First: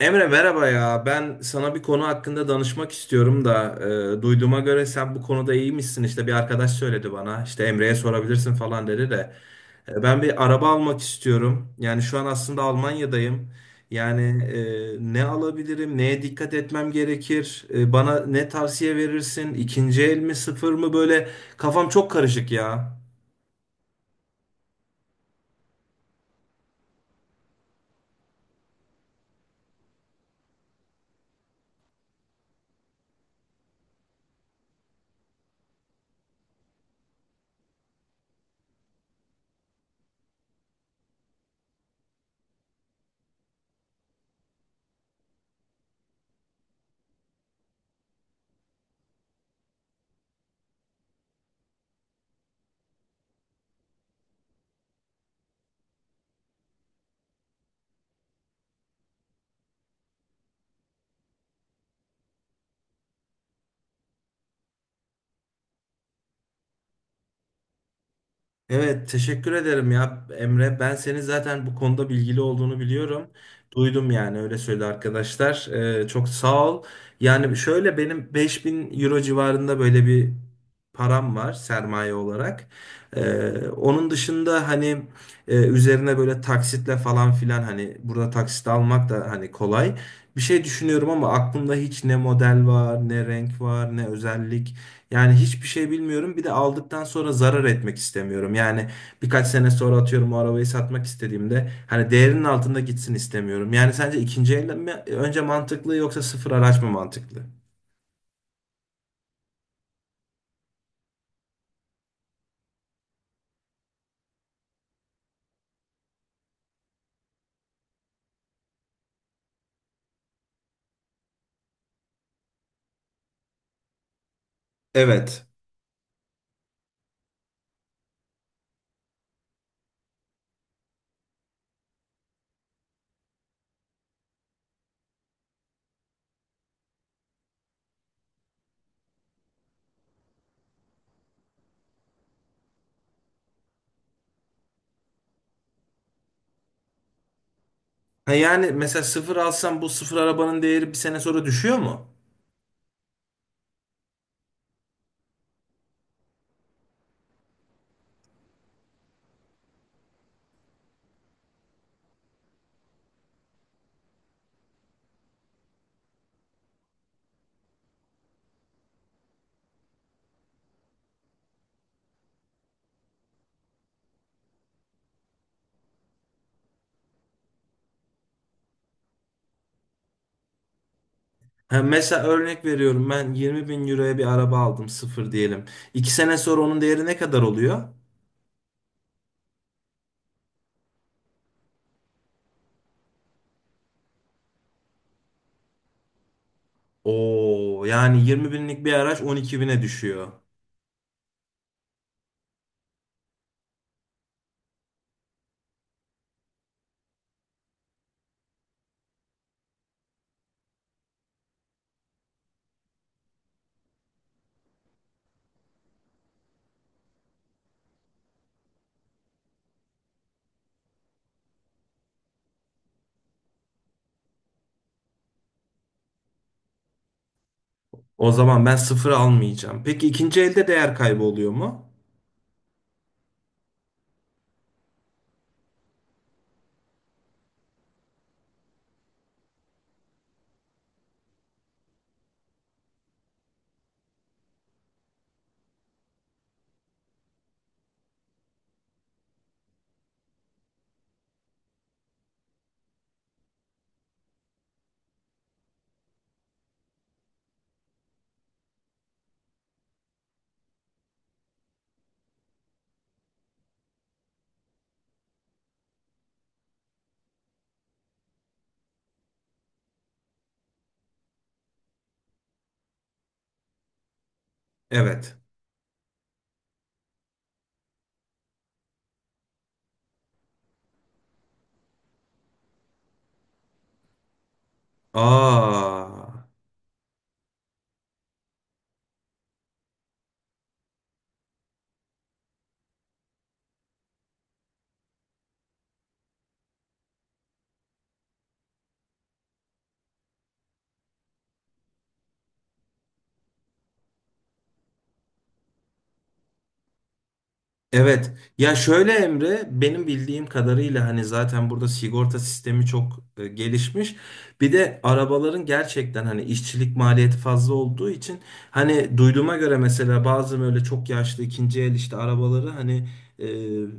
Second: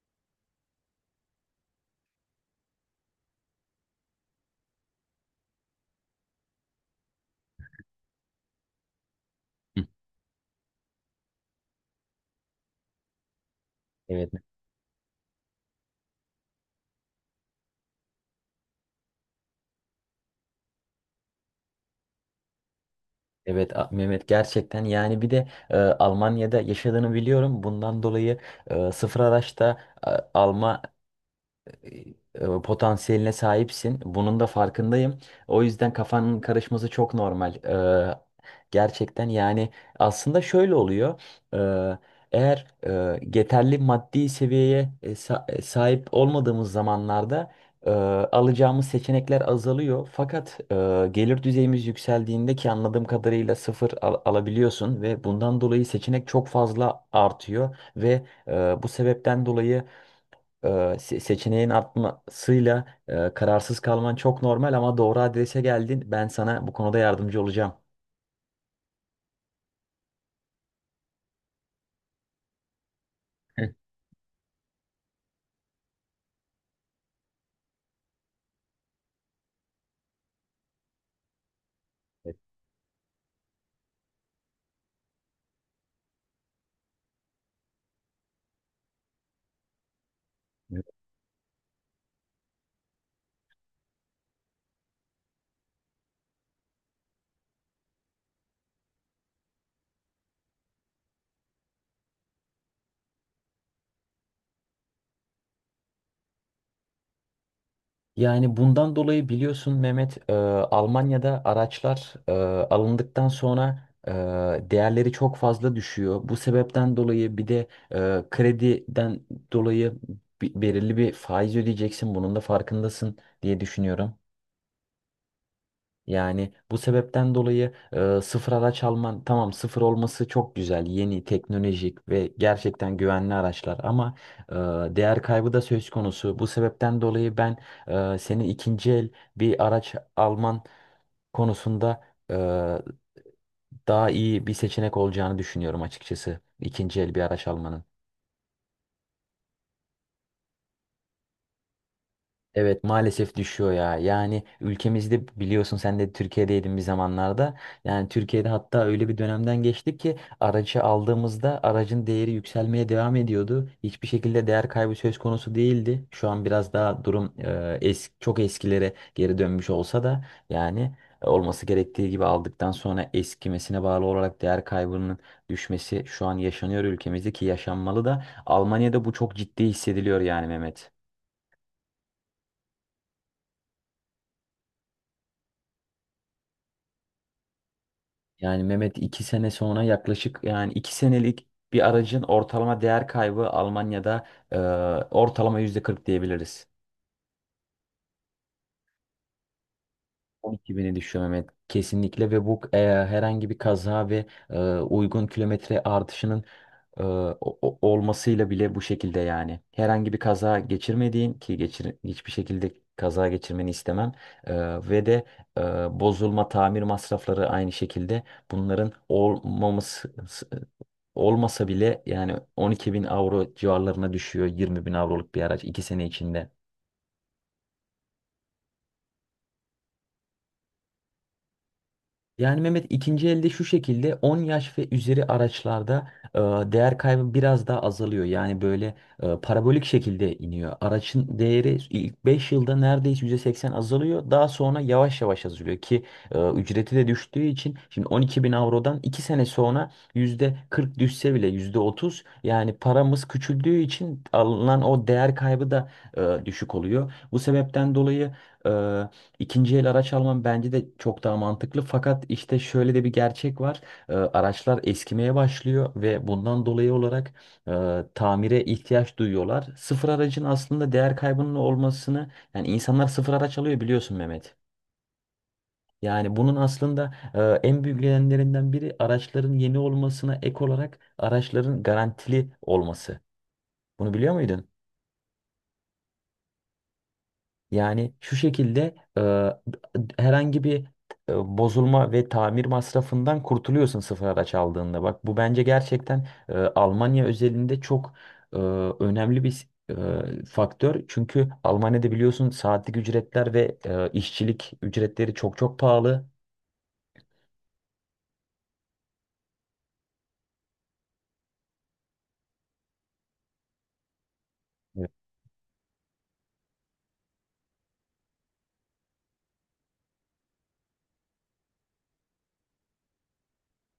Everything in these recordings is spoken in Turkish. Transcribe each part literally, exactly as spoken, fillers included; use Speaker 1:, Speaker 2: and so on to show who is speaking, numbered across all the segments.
Speaker 1: Emre merhaba ya. Ben sana bir konu hakkında danışmak istiyorum da e, duyduğuma göre sen bu konuda iyiymişsin. İşte bir arkadaş söyledi bana. İşte Emre'ye sorabilirsin falan dedi de.
Speaker 2: Hı.
Speaker 1: E, ben bir araba almak istiyorum. Yani şu an aslında Almanya'dayım. Yani
Speaker 2: Evet,
Speaker 1: e, ne alabilirim? Neye dikkat etmem gerekir? E, bana ne tavsiye verirsin? İkinci el mi, sıfır mı? Böyle kafam çok karışık ya.
Speaker 2: evet A- Mehmet, gerçekten yani bir de e, Almanya'da yaşadığını biliyorum. Bundan dolayı e, sıfır araçta e, alma e, potansiyeline sahipsin. Bunun da farkındayım. O yüzden kafanın karışması çok normal. Ee, gerçekten yani aslında şöyle oluyor. Ee, eğer e, yeterli maddi seviyeye e, sa- e, sahip olmadığımız zamanlarda e, alacağımız seçenekler azalıyor. Fakat e, gelir düzeyimiz yükseldiğinde, ki anladığım kadarıyla sıfır al- alabiliyorsun ve bundan dolayı seçenek çok fazla artıyor ve e, bu sebepten dolayı e, se- seçeneğin artmasıyla e, kararsız kalman çok normal, ama doğru adrese geldin. Ben sana bu konuda yardımcı olacağım.
Speaker 1: Evet, teşekkür ederim ya Emre. Ben senin zaten bu konuda bilgili olduğunu biliyorum.
Speaker 2: Evet.
Speaker 1: Duydum yani öyle söyledi arkadaşlar. Ee, çok sağ ol. Yani şöyle benim beş bin euro civarında böyle bir param var sermaye olarak. Ee, onun dışında hani e, üzerine böyle taksitle falan filan hani burada taksit almak da hani kolay. Bir şey
Speaker 2: Evet.
Speaker 1: düşünüyorum ama aklımda hiç ne model var, ne renk var, ne özellik. Yani hiçbir şey bilmiyorum. Bir de aldıktan sonra zarar etmek istemiyorum. Yani birkaç sene sonra atıyorum o arabayı satmak istediğimde hani değerinin altında gitsin istemiyorum. Yani sence ikinci el mi önce mantıklı yoksa sıfır araç mı mantıklı?
Speaker 2: Yani bundan dolayı biliyorsun Mehmet, e, Almanya'da araçlar e, alındıktan sonra e, değerleri çok fazla düşüyor. Bu sebepten dolayı bir de e, krediden dolayı bi- belirli bir faiz ödeyeceksin. Bunun da farkındasın diye düşünüyorum.
Speaker 1: Evet.
Speaker 2: Yani bu sebepten dolayı e, sıfır araç alman, tamam, sıfır olması çok güzel, yeni teknolojik ve gerçekten güvenli araçlar, ama e, değer kaybı da söz konusu. Bu sebepten dolayı ben e, senin ikinci el bir araç alman konusunda e, daha iyi bir seçenek olacağını düşünüyorum açıkçası, ikinci el bir araç almanın.
Speaker 1: Ha yani mesela sıfır alsam bu sıfır arabanın değeri bir sene sonra düşüyor mu?
Speaker 2: Evet, maalesef düşüyor ya. Yani ülkemizde, biliyorsun, sen de Türkiye'deydin bir zamanlarda. Yani Türkiye'de hatta öyle bir dönemden geçtik ki aracı aldığımızda aracın değeri yükselmeye devam ediyordu. Hiçbir şekilde değer kaybı söz konusu değildi. Şu an biraz daha durum e, es- çok eskilere geri dönmüş olsa da, yani olması gerektiği gibi, aldıktan sonra eskimesine bağlı olarak değer kaybının düşmesi şu an yaşanıyor ülkemizde, ki yaşanmalı da. Almanya'da bu çok ciddi hissediliyor yani Mehmet.
Speaker 1: Ha mesela örnek veriyorum ben yirmi bin euroya bir araba aldım sıfır diyelim. İki sene sonra onun değeri ne kadar oluyor?
Speaker 2: Yani Mehmet, iki sene sonra yaklaşık, yani iki senelik bir aracın ortalama değer kaybı Almanya'da e, ortalama yüzde kırk diyebiliriz.
Speaker 1: Oo yani yirmi binlik bir araç on iki bine düşüyor.
Speaker 2: on iki bini düşüyor Mehmet kesinlikle, ve bu e, herhangi bir kaza ve e, uygun kilometre artışının e, o- o- olmasıyla bile bu şekilde yani. Herhangi bir kaza geçirmediğin, ki geçir, hiçbir şekilde kaza geçirmeni istemem, E, ve de e, bozulma tamir masrafları aynı şekilde, bunların olmaması, olmasa bile, yani on iki bin avro civarlarına düşüyor yirmi bin avroluk bir araç iki sene içinde.
Speaker 1: O zaman ben sıfır almayacağım. Peki ikinci elde değer kaybı oluyor mu?
Speaker 2: Yani Mehmet, ikinci elde şu şekilde, on yaş ve üzeri araçlarda e, değer kaybı biraz daha azalıyor. Yani böyle e, parabolik şekilde iniyor. Araçın değeri ilk beş yılda neredeyse yüzde seksen azalıyor. Daha sonra yavaş yavaş azalıyor, ki e, ücreti de düştüğü için, şimdi on iki bin avrodan iki sene sonra yüzde kırk düşse bile, yüzde otuz, yani paramız küçüldüğü için alınan o değer kaybı da e, düşük oluyor. Bu sebepten dolayı e, İkinci el araç alman bence de çok daha mantıklı. Fakat işte şöyle de bir gerçek var. Ee, araçlar eskimeye başlıyor ve bundan dolayı olarak e, tamire ihtiyaç duyuyorlar. Sıfır aracın aslında değer kaybının olmasını, yani insanlar sıfır araç alıyor biliyorsun Mehmet.
Speaker 1: Evet.
Speaker 2: Yani bunun aslında e, en büyük nedenlerinden biri, araçların yeni olmasına ek olarak araçların garantili olması. Bunu biliyor muydun?
Speaker 1: Aa.
Speaker 2: Yani şu şekilde e, herhangi bir e, bozulma ve tamir masrafından kurtuluyorsun sıfır araç aldığında. Bak, bu bence gerçekten e, Almanya özelinde çok e, önemli bir e, faktör. Çünkü Almanya'da biliyorsun, saatlik ücretler ve e, işçilik ücretleri çok çok pahalı.
Speaker 1: Evet. Ya şöyle Emre, benim bildiğim kadarıyla hani zaten burada sigorta sistemi çok e, gelişmiş. Bir de arabaların gerçekten hani işçilik maliyeti fazla olduğu için hani duyduğuma göre mesela bazı böyle çok yaşlı ikinci el işte arabaları hani e,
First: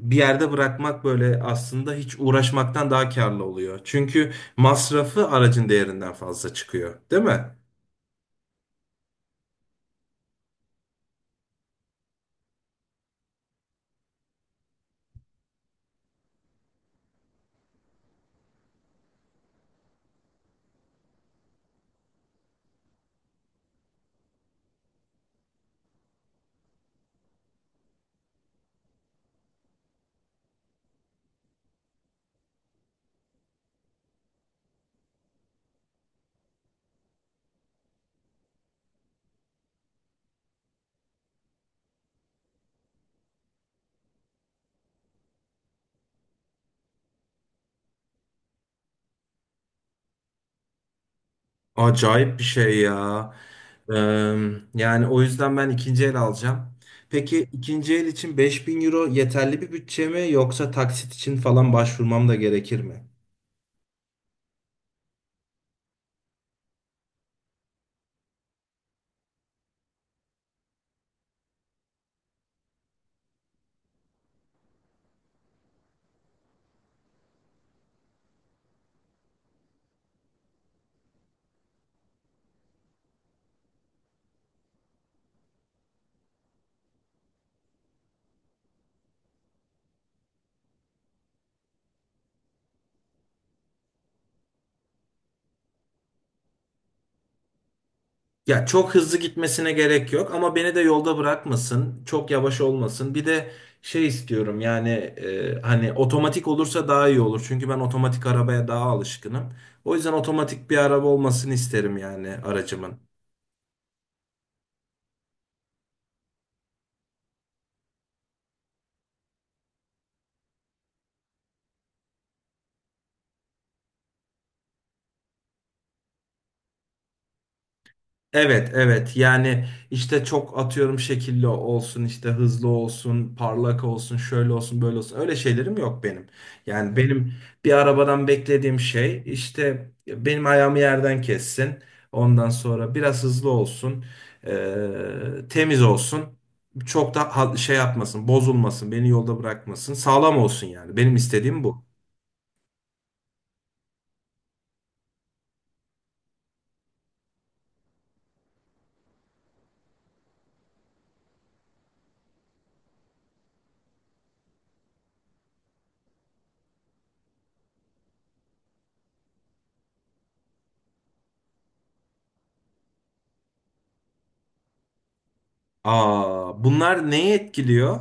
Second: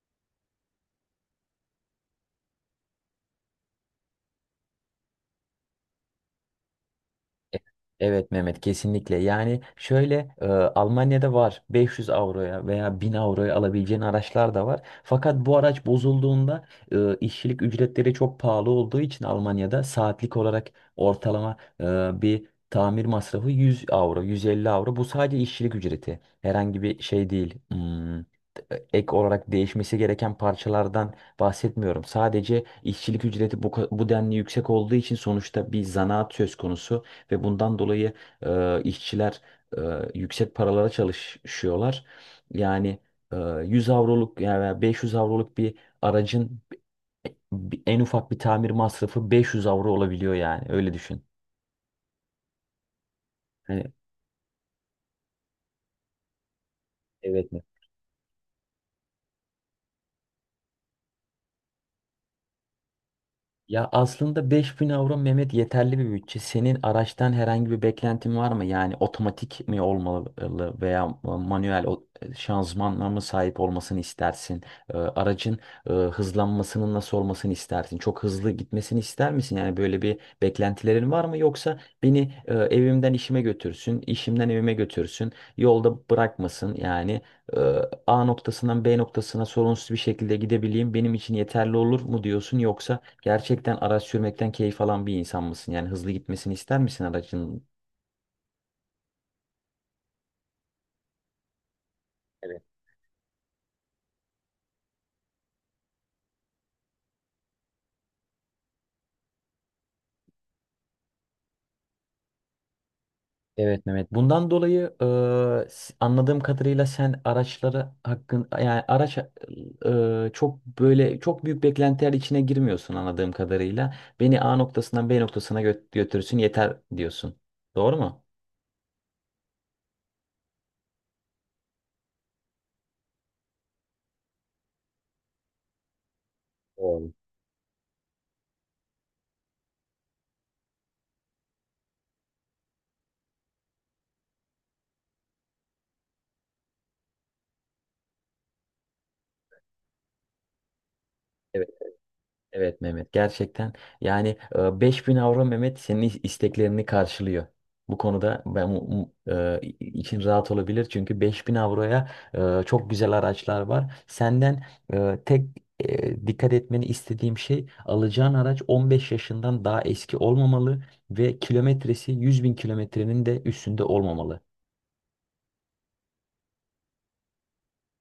Speaker 1: bir yerde bırakmak böyle aslında hiç uğraşmaktan daha karlı oluyor. Çünkü masrafı aracın değerinden fazla çıkıyor, değil mi?
Speaker 2: E- Evet Mehmet, kesinlikle. Yani şöyle, e, Almanya'da var beş yüz avroya veya bin avroya alabileceğin araçlar da var. Fakat bu araç bozulduğunda, e, işçilik ücretleri çok pahalı olduğu için Almanya'da saatlik olarak ortalama e, bir tamir masrafı yüz avro, yüz elli avro. Bu sadece işçilik ücreti. Herhangi bir şey değil. Hmm, e, ek olarak değişmesi gereken parçalardan bahsetmiyorum. Sadece işçilik ücreti bu, ka- bu denli yüksek olduğu için, sonuçta bir zanaat söz konusu ve bundan dolayı e, işçiler e, yüksek paralara çalışıyorlar. Yani e, yüz avroluk, yani beş yüz avroluk bir aracın en ufak bir tamir masrafı beş yüz avro olabiliyor, yani öyle düşün.
Speaker 1: Acayip bir şey ya. Ee,
Speaker 2: Hani.
Speaker 1: yani o yüzden ben ikinci el alacağım. Peki
Speaker 2: Evet.
Speaker 1: ikinci el için beş bin euro yeterli bir bütçe mi yoksa taksit için falan başvurmam da gerekir mi?
Speaker 2: Ya, aslında beş bin avro Mehmet yeterli bir bütçe. Senin araçtan herhangi bir beklentin var mı? Yani otomatik mi olmalı veya manuel o- e, şanzımanla mı sahip olmasını istersin? Ee, Aracın e, hızlanmasının nasıl olmasını istersin? Çok hızlı gitmesini ister misin? Yani böyle bir beklentilerin var mı? Yoksa beni e, evimden işime götürsün, işimden evime götürsün, yolda bırakmasın. Yani e, A noktasından B noktasına sorunsuz bir şekilde gidebileyim benim için yeterli olur mu diyorsun? Yoksa gerçekten araç sürmekten keyif alan bir insan mısın? Yani hızlı gitmesini ister misin aracın?
Speaker 1: Ya çok hızlı gitmesine gerek yok ama beni de yolda bırakmasın, çok yavaş olmasın. Bir de şey istiyorum yani e, hani otomatik olursa daha iyi olur. Çünkü ben otomatik arabaya daha alışkınım. O yüzden otomatik bir araba olmasını isterim yani aracımın.
Speaker 2: Evet Mehmet. Bundan dolayı e, s- anladığım kadarıyla sen araçları hakkın, yani araç e, çok böyle çok büyük beklentiler içine girmiyorsun anladığım kadarıyla. Beni A noktasından B noktasına gö- götürsün yeter diyorsun. Doğru mu?
Speaker 1: Evet, evet. Yani işte çok atıyorum şekilli olsun, işte hızlı olsun, parlak olsun, şöyle olsun, böyle olsun. Öyle şeylerim yok benim. Yani
Speaker 2: Doğru.
Speaker 1: benim bir arabadan beklediğim şey işte benim ayağımı yerden kessin. Ondan sonra biraz hızlı olsun, eee, temiz olsun. Çok da ha- şey yapmasın, bozulmasın, beni yolda bırakmasın. Sağlam olsun yani. Benim istediğim bu.
Speaker 2: Evet Mehmet, gerçekten yani e, beş bin avro Mehmet senin is- isteklerini karşılıyor. Bu konuda ben mu- mu- e, için rahat olabilir, çünkü beş bin avroya e, çok güzel araçlar var. Senden e, tek e, dikkat etmeni istediğim şey, alacağın araç on beş yaşından daha eski olmamalı ve kilometresi yüz bin kilometrenin de üstünde olmamalı.
Speaker 1: Aa, bunlar neyi etkiliyor?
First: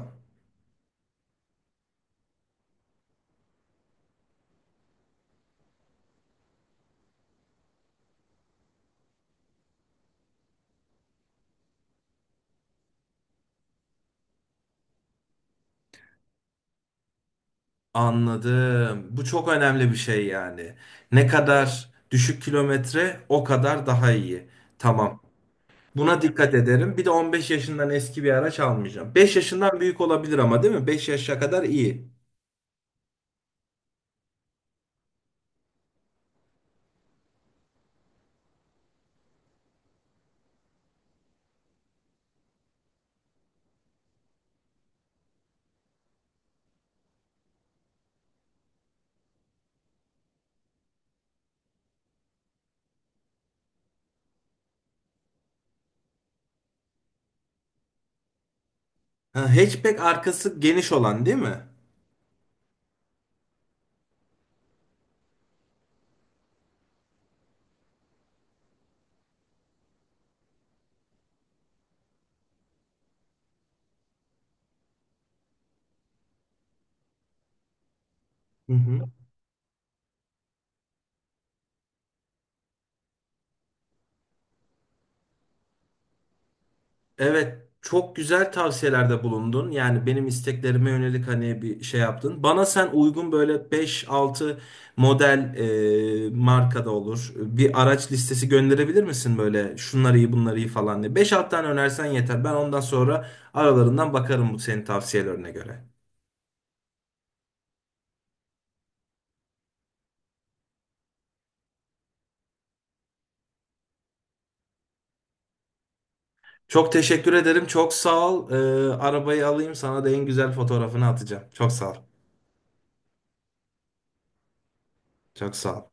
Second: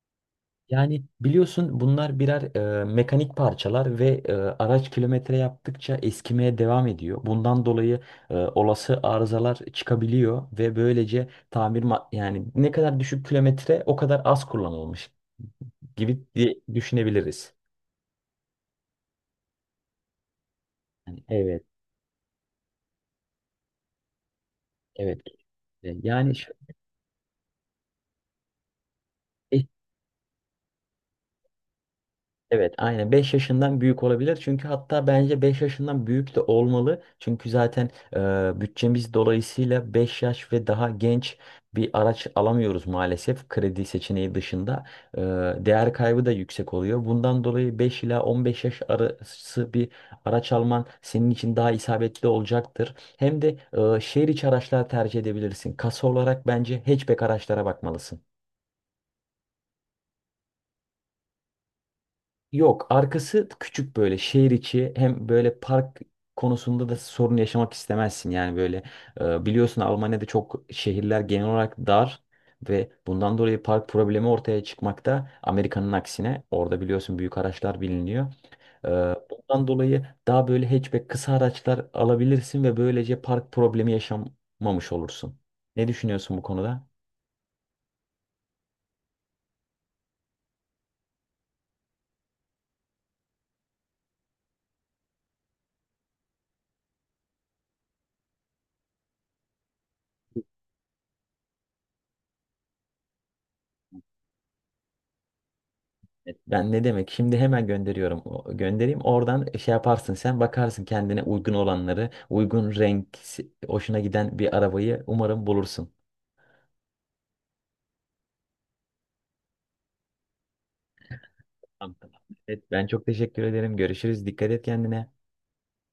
Speaker 2: Yani biliyorsun, bunlar birer e, mekanik parçalar ve e, araç kilometre yaptıkça eskimeye devam ediyor. Bundan dolayı e, olası arızalar çıkabiliyor ve böylece tamir ma- yani ne kadar düşük kilometre o kadar az kullanılmış gibi diye düşünebiliriz.
Speaker 1: Anladım. Bu çok önemli bir şey yani.
Speaker 2: Yani
Speaker 1: Ne
Speaker 2: evet,
Speaker 1: kadar düşük kilometre o kadar daha iyi. Tamam.
Speaker 2: evet. E,
Speaker 1: Buna
Speaker 2: Yani şu-
Speaker 1: dikkat ederim. Bir de on beş yaşından eski bir araç almayacağım. beş yaşından büyük olabilir ama değil mi? beş yaşa kadar iyi.
Speaker 2: Evet, aynen, beş yaşından büyük olabilir. Çünkü hatta bence beş yaşından büyük de olmalı. Çünkü zaten e, bütçemiz dolayısıyla beş yaş ve daha genç bir araç alamıyoruz maalesef, kredi seçeneği dışında. E, değer kaybı da yüksek oluyor. Bundan dolayı beş ila on beş yaş arası bir araç alman senin için daha isabetli olacaktır. Hem de e, şehir içi araçlar tercih edebilirsin. Kasa olarak bence hatchback araçlara bakmalısın.
Speaker 1: Ha, hatchback arkası geniş olan değil mi?
Speaker 2: Yok, arkası küçük, böyle şehir içi, hem böyle park konusunda da sorun yaşamak istemezsin. Yani böyle e, biliyorsun Almanya'da çok, şehirler genel olarak dar ve bundan dolayı park problemi ortaya çıkmakta. Amerika'nın aksine, orada biliyorsun büyük araçlar biliniyor.
Speaker 1: Hı
Speaker 2: E,
Speaker 1: hı.
Speaker 2: Bundan dolayı daha böyle hatchback kısa araçlar alabilirsin ve böylece park problemi yaşamamış olursun. Ne düşünüyorsun bu konuda?
Speaker 1: Evet, çok güzel tavsiyelerde bulundun. Yani benim isteklerime yönelik hani bir şey yaptın. Bana sen uygun böyle beş altı model e, markada olur. Bir araç listesi gönderebilir misin böyle şunları iyi bunları iyi falan diye. Beş altı tane önersen yeter. Ben ondan sonra aralarından bakarım bu senin tavsiyelerine göre.
Speaker 2: Ben ne demek? Şimdi hemen gönderiyorum. O- Göndereyim. Oradan şey yaparsın, sen bakarsın kendine uygun olanları, uygun renk, si, hoşuna giden bir arabayı umarım bulursun.
Speaker 1: Çok teşekkür ederim. Çok sağ ol. E, arabayı alayım sana da en güzel fotoğrafını atacağım. Çok sağ
Speaker 2: Tamam,
Speaker 1: ol.
Speaker 2: tamam. Evet, ben çok teşekkür ederim. Görüşürüz. Dikkat et kendine.
Speaker 1: Çok sağ ol.